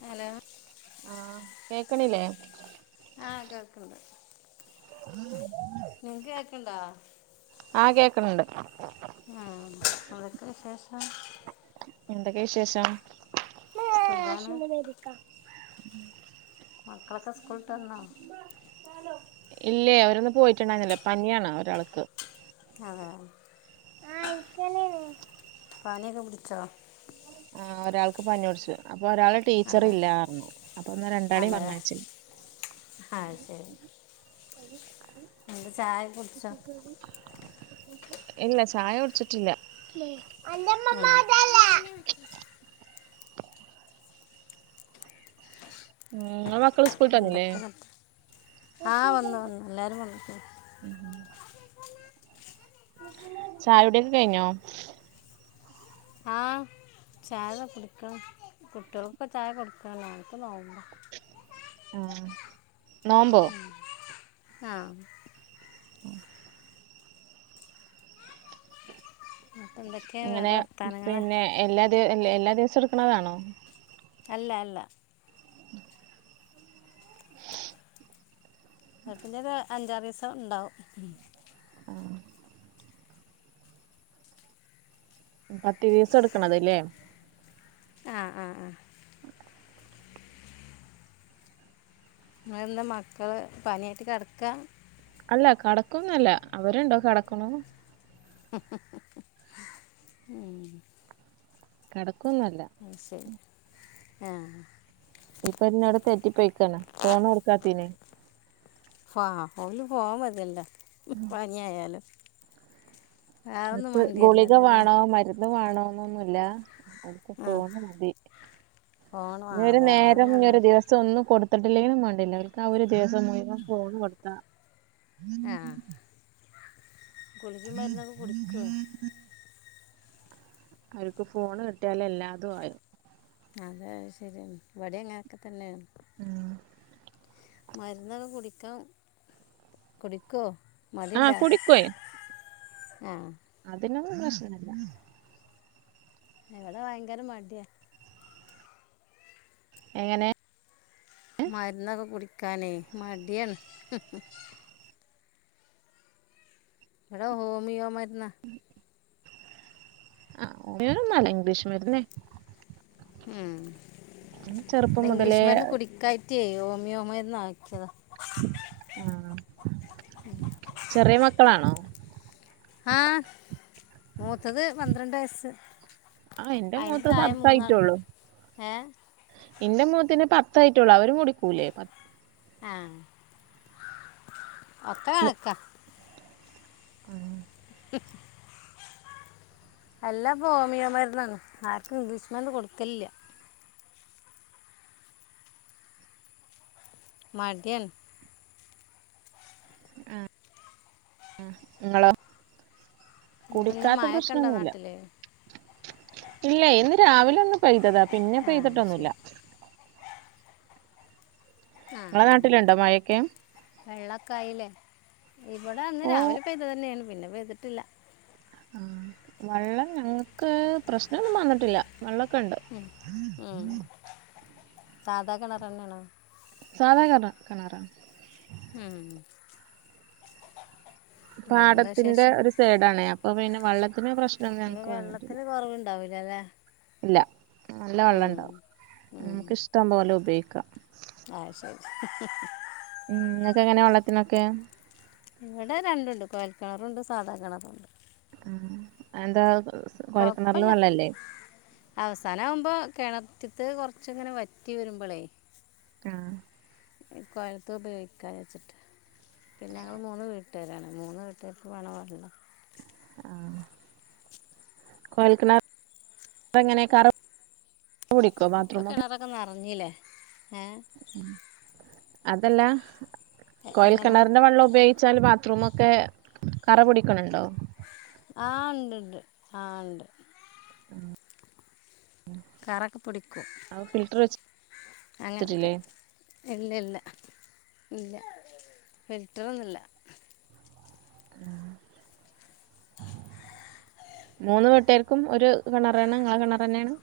Hello ആ കേക്കണില്ലേ ആ കേക്കണ്ട് നിങ്ങക്ക് കേക്കണ്ടോ? ആ കേക്കണ്ട്. ആ എന്തൊക്കെ വിശേഷം? സുഖാണ് മക്കളൊക്ക സ്കൂൾ വിട്ട് വന്നോ ഇല്ലേ അവരൊന്ന് പോയിട്ടുണ്ടായിരുന്നില്ല. പനിയാണ് ഒരാൾക്ക് അതെ പനിയൊക്കെ പിടിച്ചോ ആ ഒരാൾക്ക് പനിപിടിച്ചു അപ്പൊ ഒരാള് ടീച്ചർ അതെ ഇല്ലാ പറഞ്ഞ് അപ്പൊ എന്നാ രണ്ടാളേം പറഞ്ഞേച്ച് ആ ശരി [unintelligible] എന്താ ചായ കുടിച്ചോ ഇല്ല ചായ കുടിച്ചിട്ടില്ല ഉം ഉം [unintelligible] എന്തൊക്കെയാണ് ആ വന്നു വന്നു എല്ലാരും വന്നു [unintelligible] ചായുടി ഒക്കെ കയിഞ്ഞോ ആ ചായ കുടിക്കണ് കുട്ട്യോൾക്ക് ചായ കൊട്ക്കണ് ഞങ്ങക്ക് നോമ്പ ആ നോമ്പോ ആ [inaudible] എന്നിട്ട് എന്തൊക്കെയാ അങ്ങനെ വേറെ വർത്താനങ്ങള് പിന്നെ എല്ലാ ദിവ എല്ലാ ദിവസം എടുക്കണതാണോ അല്ല അല്ല അതിന്റേത് അഞ്ചാറ് ദീസം ഇണ്ടാവും പത്ത് ദിവസം എടുക്കണത് ലേ ആ ആ ആ നമ്മ എന്താ മക്കള് പനിയായിട്ട് കെടക്കാ അല്ല കടക്കൊന്നല്ല അവരുണ്ടോ കെടക്കണു ഉം കെടക്കൊന്നല്ല ആ ഇപ്പൊ ഇന്നോട് തെറ്റി പോയിക്കേണ് ഫോൺ കൊടുക്കാത്തേന് ആ ഓല് ഫോൺ മതിയല്ലേ പനിയായാലും വേറെ ഒന്നും അ വേണ്ടിയല്ലോ ഗുളിക അല്ലേ വേണോ മരുന്ന് വേണോന്നൊന്നുല്ല അവർക്ക് ആ ഫോണ് മതി ഫോൺ ആ ഈ ഒരു നേരം ഈ അതാരണല്ല ഒരു ദിവസം ഒന്നും കൊടു ത്തിട്ടില്ലെങ്കിലും വേണ്ടില്ല അവര്ക്ക് ആ ഒരു ദിവസം മുയുവൻ ഫോണ് കൊടുത്താ ആ ഗുളികേം മരുന്നൊക്ക കുടിക്കോ അവര്ക്ക് ഫോണ് കിട്ടിയാലേ എല്ലാതും ആയി അതെ ശരിയാണ് ഇവിടെങ്ങനൊക്കെ തന്നേണ് ഉം മരുന്നൊക്കെ കുടിക്കാം കുടിക്കോ ആ മടിയുണ്ടോ കുടിക്കും ആ അതിനൊന്നും പ്രശ്നല്ല ഇവിട ഭയങ്കര മടിയാ എങ്ങനെ ക്കാനെ മടിയാണ് ഇവടെ ഹോമിയോ മരുന്ന് ആ ഹോമിയോ ഒന്നല്ല ഇംഗ്ലീഷും മരുന്നേ ഉം ചെറുപ്പം ഇ മുതലേ ഇംഗ്ലീഷ് മരുന്ന് കുടിക്കായിറ്റേ ഹോമിയോ മരുന്ന് ആക്കിയത ആ ചെറിയ മക്കളാണോ ആ മൂത്തത് പന്ത്രണ്ട് വയസ്സ് ആ എന്റെ അതിൻ്റെ മൂത്ത താഴെ മൂന്നാൾ പത്തായിട്ടൊള്ളൊ ഏ എന്റെ മുത്തതിന് പത്തായിട്ടൊള്ളൊ അവരും കൂടിക്കൂലേ ആ ഒക്ക കണക്ക [unintelligible] [inaudible] അല്ലാപ്പൊമിയോമാരുന്നണ് ആർക്കും ഇംഗ്ലീഷ്മരുന്ന്കൊടുക്കൽല്ല മടിയാണ് അ ഉം ങ്ങളോ? ഇതെന്താ കുടിക്കാത്ത മഴയൊക്കെ ഉണ്ടോ പ്രശ്നൊന്നുല്ല നാട്ടിൽ ഇല്ലെയ് ഇന്ന് രാവിലൊന്ന് പെയ്തതാ ആ പിന്നെപെയ്തിട്ടൊന്നുല്ല ശരി ആഹഉ മഴയൊക്കെ വെള്ളൊക്കായില്ലേ? ഇവിടെഅന്ന് ഓ രാവിലെ പെയ്തതന്നെയാണ് പിന്നെപെയ്തിട്ടില്ല ആ വെള്ളംഞങ്ങക്ക് പ്രശ്നൊന്നുംവന്നിട്ടില്ല വെള്ളൊക്കെണ്ട്. സാധാകിണറന്നെണോ? സാധാ കെണ കെണറ ഉം വേറെന്താ പാടത്തിന്റെ വിശേഷം ഒരു സൈഡണെ അപ്പൊപിന്നെ വെള്ളത്തി ത്തിന് ഇപ്പൊ പ്രശ്നൊന്നുംങ്ങക്ക് വന്നിട്ടില്ല വെള്ളത്തിന് കുറവുണ്ടാവില്ല അല്ലേ ഇല്ല ഉം നല്ലവള്ളണ്ടാവും നമുക്ക്ഇഷ്ടംപോലെ ഉപയോഗിക്കാം ആശരി ഉം ങ്ങക്ക് എങ്ങനെവെള്ളത്തിനൊക്കെ? ഇവിടെരണ്ടുണ്ട് കോയൽക്കെണറുണ്ട് സാധാകെണറുണ്ട് അത് എന്ത കൊഴപ്പല്ല അവസാനആവുമ്പോ കിണറ്റത്ത് കൊർച്ചിങ്ങനെ വറ്റിവരുമ്പോളേ അ കൊയൽത്ത് ഉപയോഗിക്കാവെച്ചിട്ട് പിന്നെങ്ങള്മൂന്ന് വീട്ടാരാണ് മൂന്ന് വീട്ടുകാർക്കുംവള്ളംവാണല്ലോ കൊയൽ കെണർത്തത് എങ്ങനെ കറ പിടിക്കോ ബാത്റൂമൊക്കെ ഇപ്പൊകിണറൊക്കെനർഞ്ഞിലെ ഹെ അതല്ല കോയൽ കിണറിന്റെ വെള്ളം ഉപയോഗിച്ചാല് ബ ത്ത്റൂമൊക്കെ കറപുടിക്ക്ണണ്ടോ? ആ ഉണ്ട്ണ്ട് ആ ഉണ്ട് [inaudible] കറക്കെപ്പുടിക്കും അത് ഫിൽറ്റർ അങ്ങനൊക്കെ വെച്ചിട്ടില്ലേ ഇല്ല ഇല്ല ഇല്ല ഫിൽറ്ററൊന്നുല്ല [unintelligible] മൂന്ന് വീട്ടേർക്കും ഒരു കിണറാണ് നിങ്ങളെ കിണറെന്നെണ്?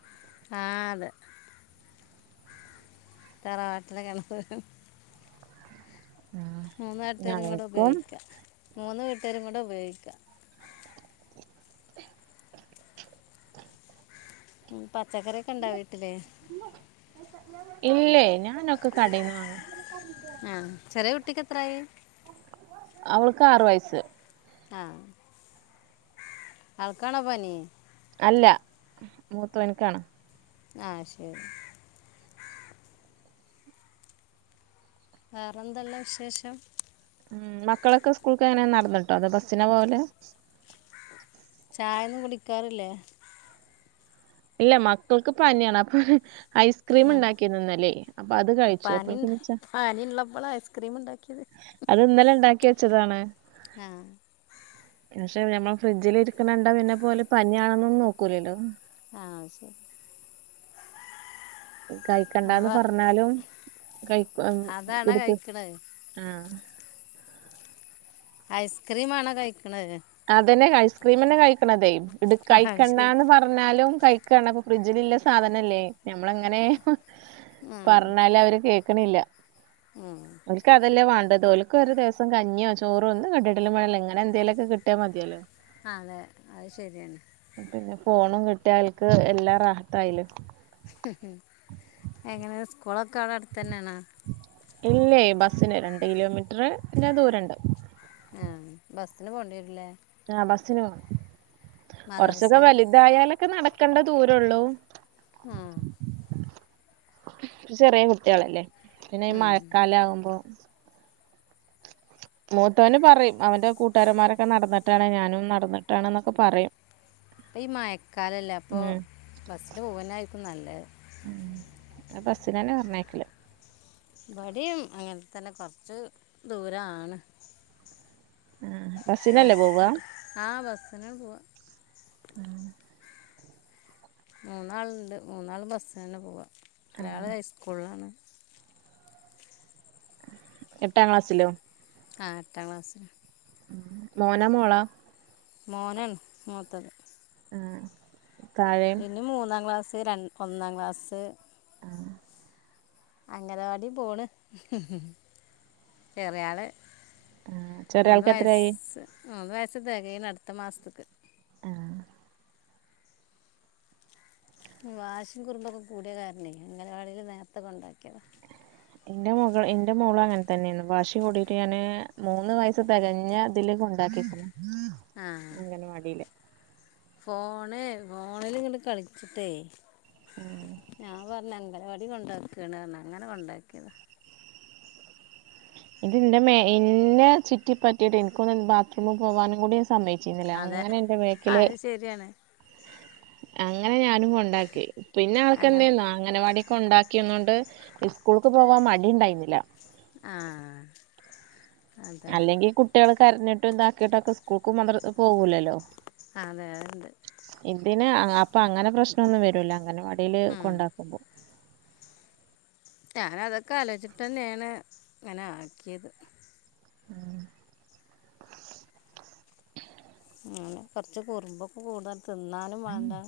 അ ആതെ തറവാട്ടിലെ കെണർ മൂന്നവട്ടുകരുംകൂടെ ഞങ്ങൾക്കും ഉപയോഗിക്കാം മൂന്ന് വീട്ടുകരുംകൂടെ ഉപയോഗിക്കാം ഉം പച്ചക്കറിയൊക്കെണ്ടോ വീട്ടില്? ഇല്ലേ ഞാനൊക്കെ കടെന്നവാ ആ ചെറിയകുട്ടിക്ക് എത്രായി? അവൾക്കാറുവയസ്സ് ആഹ ആൾക്കാണോ പനി? അല്ല മൂത്തവൻക്കാണ്. ആഹ ശരി. വേറെന്തൊള്ളെ വിശേഷം? ഉം മക്കളൊക്കെ സ്കൂൾക്കെങ്ങനെ നടന്നിട്ടോ അതൊബസ്സിനൊ പോവല്? ചായൊന്നും കുടിക്കാറില്ലേ? ഇല്ല മക്കൾക്ക് പനിയാണ് അപ്പൊന്നെ ഉം. ഐസ്ക്രീംമിണ്ടാക്കിന്ന് ന്നലേ അപ്പത് കഴിച്ചു പനി ഉണ്ട്- അപ്പൾക്കിനിച്ചാ പനി ഉള്ളപ്പോൾ ഐസ്ക്രീം ഉണ്ടാക്കിയത് അത് ന്നലെ ഇണ്ടാക്കി വെച്ചതാണ്. ആ പക്ഷെ ഞമ്മൾ ഫ്രിഡ്ജിലിരിക്കണണ്ട പിന്നെന്നെപോലെ പനിയാണെന്നൊന്നും നോക്കൂലല്ലോ. ആ ശരി. കഴിക്കണ്ടാന്ന് അപ്പോൾ പർഞ്ഞാലും ക അതാണോ എടുത്ത് കഴിക്കണത് ആ ഐസ്ക്രീംമാണോ കഴിക്കണത്? അതന്നെ ഐസ്ക്രീംമന്നെ കഴിക്കണതെ ഇത് ആ ശരി കഴിക്കണ്ടാന്ന് പർഞ്ഞാലും കഴിക്കാണ് ഫ്രിഡ്ജിലിള്ള സാധനല്ലേ, നമ്മളങ്ങനെ ആ പറഞ്ഞാല് അവര് കേ ക്കണില്ല ഉം. ഓൽക്കതല്ലേ വാ പ്പതോല്ക്കര് രസം കഞ്ഞിയോ ചോറോ ഒന്നും കിട്ടിട്ടിലും വേണംനില്ല എന്തേലൊക്കെ കിട്ടിയ മതിയാല്ലോ. ആ അതെ അത് ശരിയാണ്. മറ്റേ ആൾക്ക് എല്ലാ റാഹത്തായിലേ. എങ്ങനെ സ്കൂളൊക്കെ അവടെ അടുത്തന്നെയണോ? ഇല്ലേ ബസിന് രണ്ട് കിലോമീറ്ററ് പിന്നെ ദൂരണ്ട്. ആ ബസ്സിന് പോണ്ടി വരില്ലേ? ആ ബസിന് മദ്രസ കൊറച്ചൊക്കെ വലുതായാലക്കെ നട ക്കണ്ട ദൂരോള്ളൂ. ആ ചെറിയ കുട്ടികളല്ലേ പിന്നെ ഈ ഉം. മഴക്കാലാവുമ്പോ മൂത്തവന് പറയും അവന്റെ കൂട്ടുകാരന്മാരക്കെ നടന്നിട്ടാണ് ഞാനും നടന്നിട്ടാണ്ന്നൊക്കെ പറയും. അപ്പ ഈ മയക്കാലല്ലേ അപ്പൊ ഉം ബസ്സിന് പോവന്നായിരിക്കും നല്ലത്. ആ ബസിനന്ന പറഞ്ഞയക്കല്. മടിയും അങ്ങനെ തന്നെ കൊറച്ച് ദൂരാണ്. ബസ്സിനല്ലേ പോവ ബസ് ആ ബസിനാ പോവാ. മൂന്നാളുണ്ട് മൂന്നാള് ബസ്സിനന്നെ പോവാ ഒരാള് ഹൈസ്കൂളിലാണ്. എട്ടാം ക്ലാസ്സിലോ? ആ എട്ടാം ക്ലാസ്. മോനാ മോളാ? മോനാണ് മൂത്തത്. ആ താഴെ പിന്നെ മൂന്നാം ക്ലാസ് ര ഒന്നാം ക്ലാസ് ആ അംഗനവാടി പോണ് ചെറിയാള്. ആ ചെറിയ മൂന്ന് ആൾക്ക് എത്രയായി വയസ് മൂന്ന് വയസ് തെകേണ് അടുത്ത മാസത്തക്ക്. ആ വാശി കുറുമ്പൊക്കെ കൂടിയ കാരണെ അംഗനവാടില് നേർത്തക്കൊണ്ടാക്കിയത. എന്റെ മോകൾ എന്റെ മോളങ്ങനെ തന്നെണ് വാശി കൂടിയിട്ട് ഞാന് മൂന്ന് വയസ് തെകഞ്ഞതില് കൊ താക്കിക്കൊ ആ ഫോണ് ഫോണിലിങ്ങട്ട് കളിച്ചിട്ടേ ഞാൻ പറഞ്ഞ അംഗനവാടി കൊണ്ടാക്കാണ്ണാണ് അങ്ങനെ കൊണ്ടാക്കിയത. ഇതിന്റെ മേ എന്നെ ചുറ്റി പറ്റിട്ട് എനിക്കൊന്ന് ബാത്റൂമിൽ പോവാൻ കൂടി സമ്മയ്ച്ചിരുന്നില്ല. അതെ അങ്ങനെ എന്റെ ആ വേക്കില് അത് ശരിയാണ് അങ്ങനെ ഞാനും കൊണ്ടാക്കി പിന്നെ അങ്ങനെ ആൾക്കെന്തെന്നോ അംഗനവാടി കൊണ്ടാക്കിന്നൊണ്ട് സ്കൂൾക്ക് പോവാൻ മടിണ്ടായിന്നില്ല. ആ അതാണ് അല്ലെങ്കി കുട്ടികള് കരഞ്ഞിട്ടും ഇതാക്കിട്ടൊക്കെ സ്കൂൾക്ക് മദ്രശക്കും പോവൂലല്ലോ. അതെയതെ. പിന്നെ ആ അപ്പങ്ങനെ പ്രശ്നൊന്നും വരൂല അംഗനവാടി ഉം. കൊണ്ടാക്കുമ്പോ. ഞാനതൊക്കെ ആലോചിച്ചിട്ട് തന്നെയാണ് ഇങ്ങനെ ആക്കിയത് ഉം മ് കൊറച്ച് കുറുമ്പൊക്കെ കൂടുതൽ തിന്നാനും വേണ്ട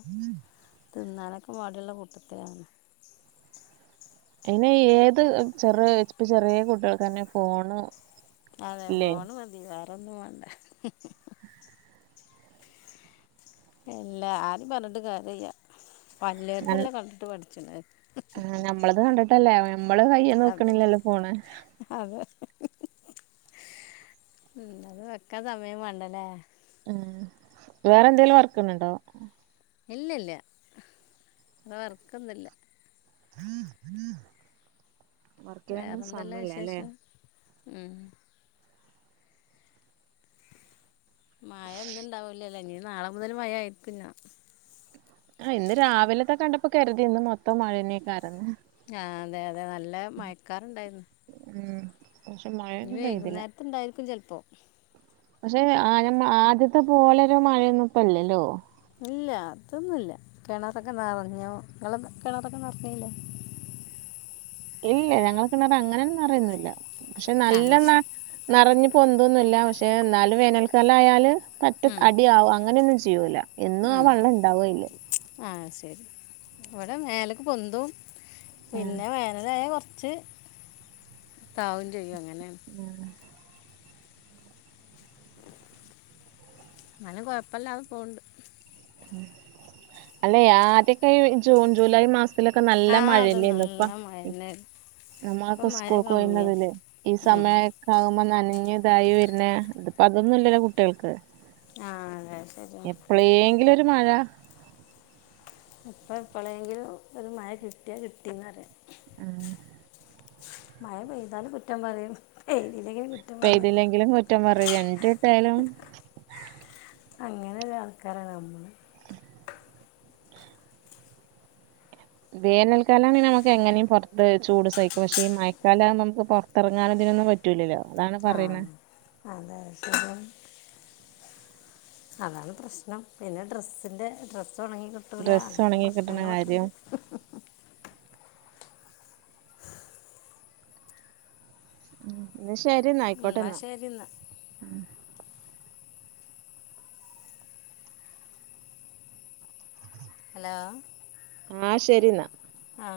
തിന്നാലൊക്കെ മടിയുള്ള കൂട്ടത്തിലാണ് അല്ലെ ഏത് ചെറിയ ഇപ്പ ചെറിയ കുട്ടികക്ക് തന്നെ ഫോണ് അതെ ഇല്ലേ ഫോണ് മതി വേറൊന്നും വേണ്ട എല്ല ആരും പറഞ്ഞിട്ട് കാര്യല്ല വല്യേൽതല്ലെ കണ്ടിട്ട് പഠിച്ചണേ ആ ഞമ്മളത് കണ്ട്ട്ടല്ലേ നമ്മള് കയ്യെ അത് നോക്കണില്ലല്ലോ ഫോണ് അത് അത് വെക്കാ സമയം വേണ്ടല്ലേ മ് വേറെ എന്തെലും വർക്ക്ന്ണ്ടോ ഇല്ല ഇല്ല വർക്കൊന്നില്ല വർക്കിനോന്നും സമയില്ലാലെ മ് മഴ ഒന്നും ഇന്ന്ണ്ടാവൂലല്ലെ നീ നാളെ മുതൽ മഴ ആയിരിക്കുംന്നാ ആ ഇന്ന് രാവിലത്തെ കണ്ടപ്പോ കരുതിന്ന് മൊത്തം മഴനെയക്കറന്ന് ആ അതെ അതെ നല്ല മയക്കാറ്ണ്ടായിരുന്നു ഉം പക്ഷെ മഴൊന്നും പെയ്തില്ല വൈകുന്നേരത്തുണ്ടായിരിക്കും ചെലപ്പോ പക്ഷെ ആ ആദ്യത്തെ പോലെരു മഴയൊന്നും ഇപ്പല്ലല്ലോ ഇല്ല അതൊന്നുല്ല കെണറൊക്കെ നെറഞ്ഞോ നിങ്ങളെ കെണറൊക്കെ നെറഞ്ഞല്ലോ ഇല്ല ഞങ്ങക്കിങ്ങനെത അങ്ങനെന്നും നെറയൊന്നില്ല പക്ഷെ ആ നല്ലോണം ശരി നെറഞ്ഞ് പൊന്തൊന്നുല്ല പക്ഷെ എന്നാലും വേനൽക്കാലം ആയാല് തട്ട് ഉം അടിയാവുംഅങ്ങനെയൊന്നും ചെയ്യൂല്ല എന്നും ആ ഉം. വെള്ളം ഇണ്ടാവയില് ആ ശരി അവിടെ മേലക്ക് പൊന്തും പിന്നെ വേനലായൽ കൊറ ച്ച് താഴും ചെയ്യും അങ്ങ ഉം ന്നാലും കൊഴപ്പല്ലാതെ പോണ് ണ്ട് അല്ല ആദ്യൊക്കെ ജൂൺ ജൂലൈ മാസം ക്കലൊക്കെ ആ നല്ല അത് മഴല്ലേന്ന് നല്ല ഇപ്പം മഴ തന്നെയായിരുന്നു നമ്മളൊക്കെ ഇപ്പം മഴ കമ്മിയാണ് സ്കൂൾക്കോയിന്നതില്ലേ ഈ ഉം. സമയക്കെ ആവുമ്പോ നനഞ്ഞ ഇതായി വരണേ അതൊന്നുംല്ലല്ലോ കുട്ടികൾക്ക് ആ അതെ ശരിയാണ് എപ്പളേ ങ്കിലും രു മഴ ഇപ്പൊ എപ്പളെങ്കിലും ഒരു മഴ കിട്ടിയാ കിട്ടീന്ന് പറയ ആ മഴ പെയ്താലുംകുറ്റം പറയും പെയ്തില്ലങ്കിലും കുറ്റം പറയും റ്റം പറയും രണ്ട്ട്ടായാലും അങ്ങനെ ഒരു ആൾക്കാരാ നമ്മള് വേനൽക്കാലാണേ നമക്ക് എങ്ങനെയും പൊറത്ത് ചൂട് സയിക്കും പക്ഷെ ഈ മഴക്കാലമ്പം നമുക്ക് പൊറത്തെറങ്ങാനൊക്കെ ന്നും പറ്റൂലല്ലോ അതാണ് ആ പറയണ അതെ ശരിയാണ് അതാണ് പ്രശ്നം പിന്നെ ഡ്രസ്സിന്റെ ഡ്രസ്സ് തൊണങ്ങി കിട്ടൂല ഡ്രസ്സ് ഉണങ്ങി കിട്ടണ കാര്യം പ്രശ്നങ്ങളൊക്കെണ്ട് മ് പിന്നെ ശരി എന്ന ആയിക്കോട്ടെ എന്നാ ഹലോ ന്നാ ശരിന്നാ ആ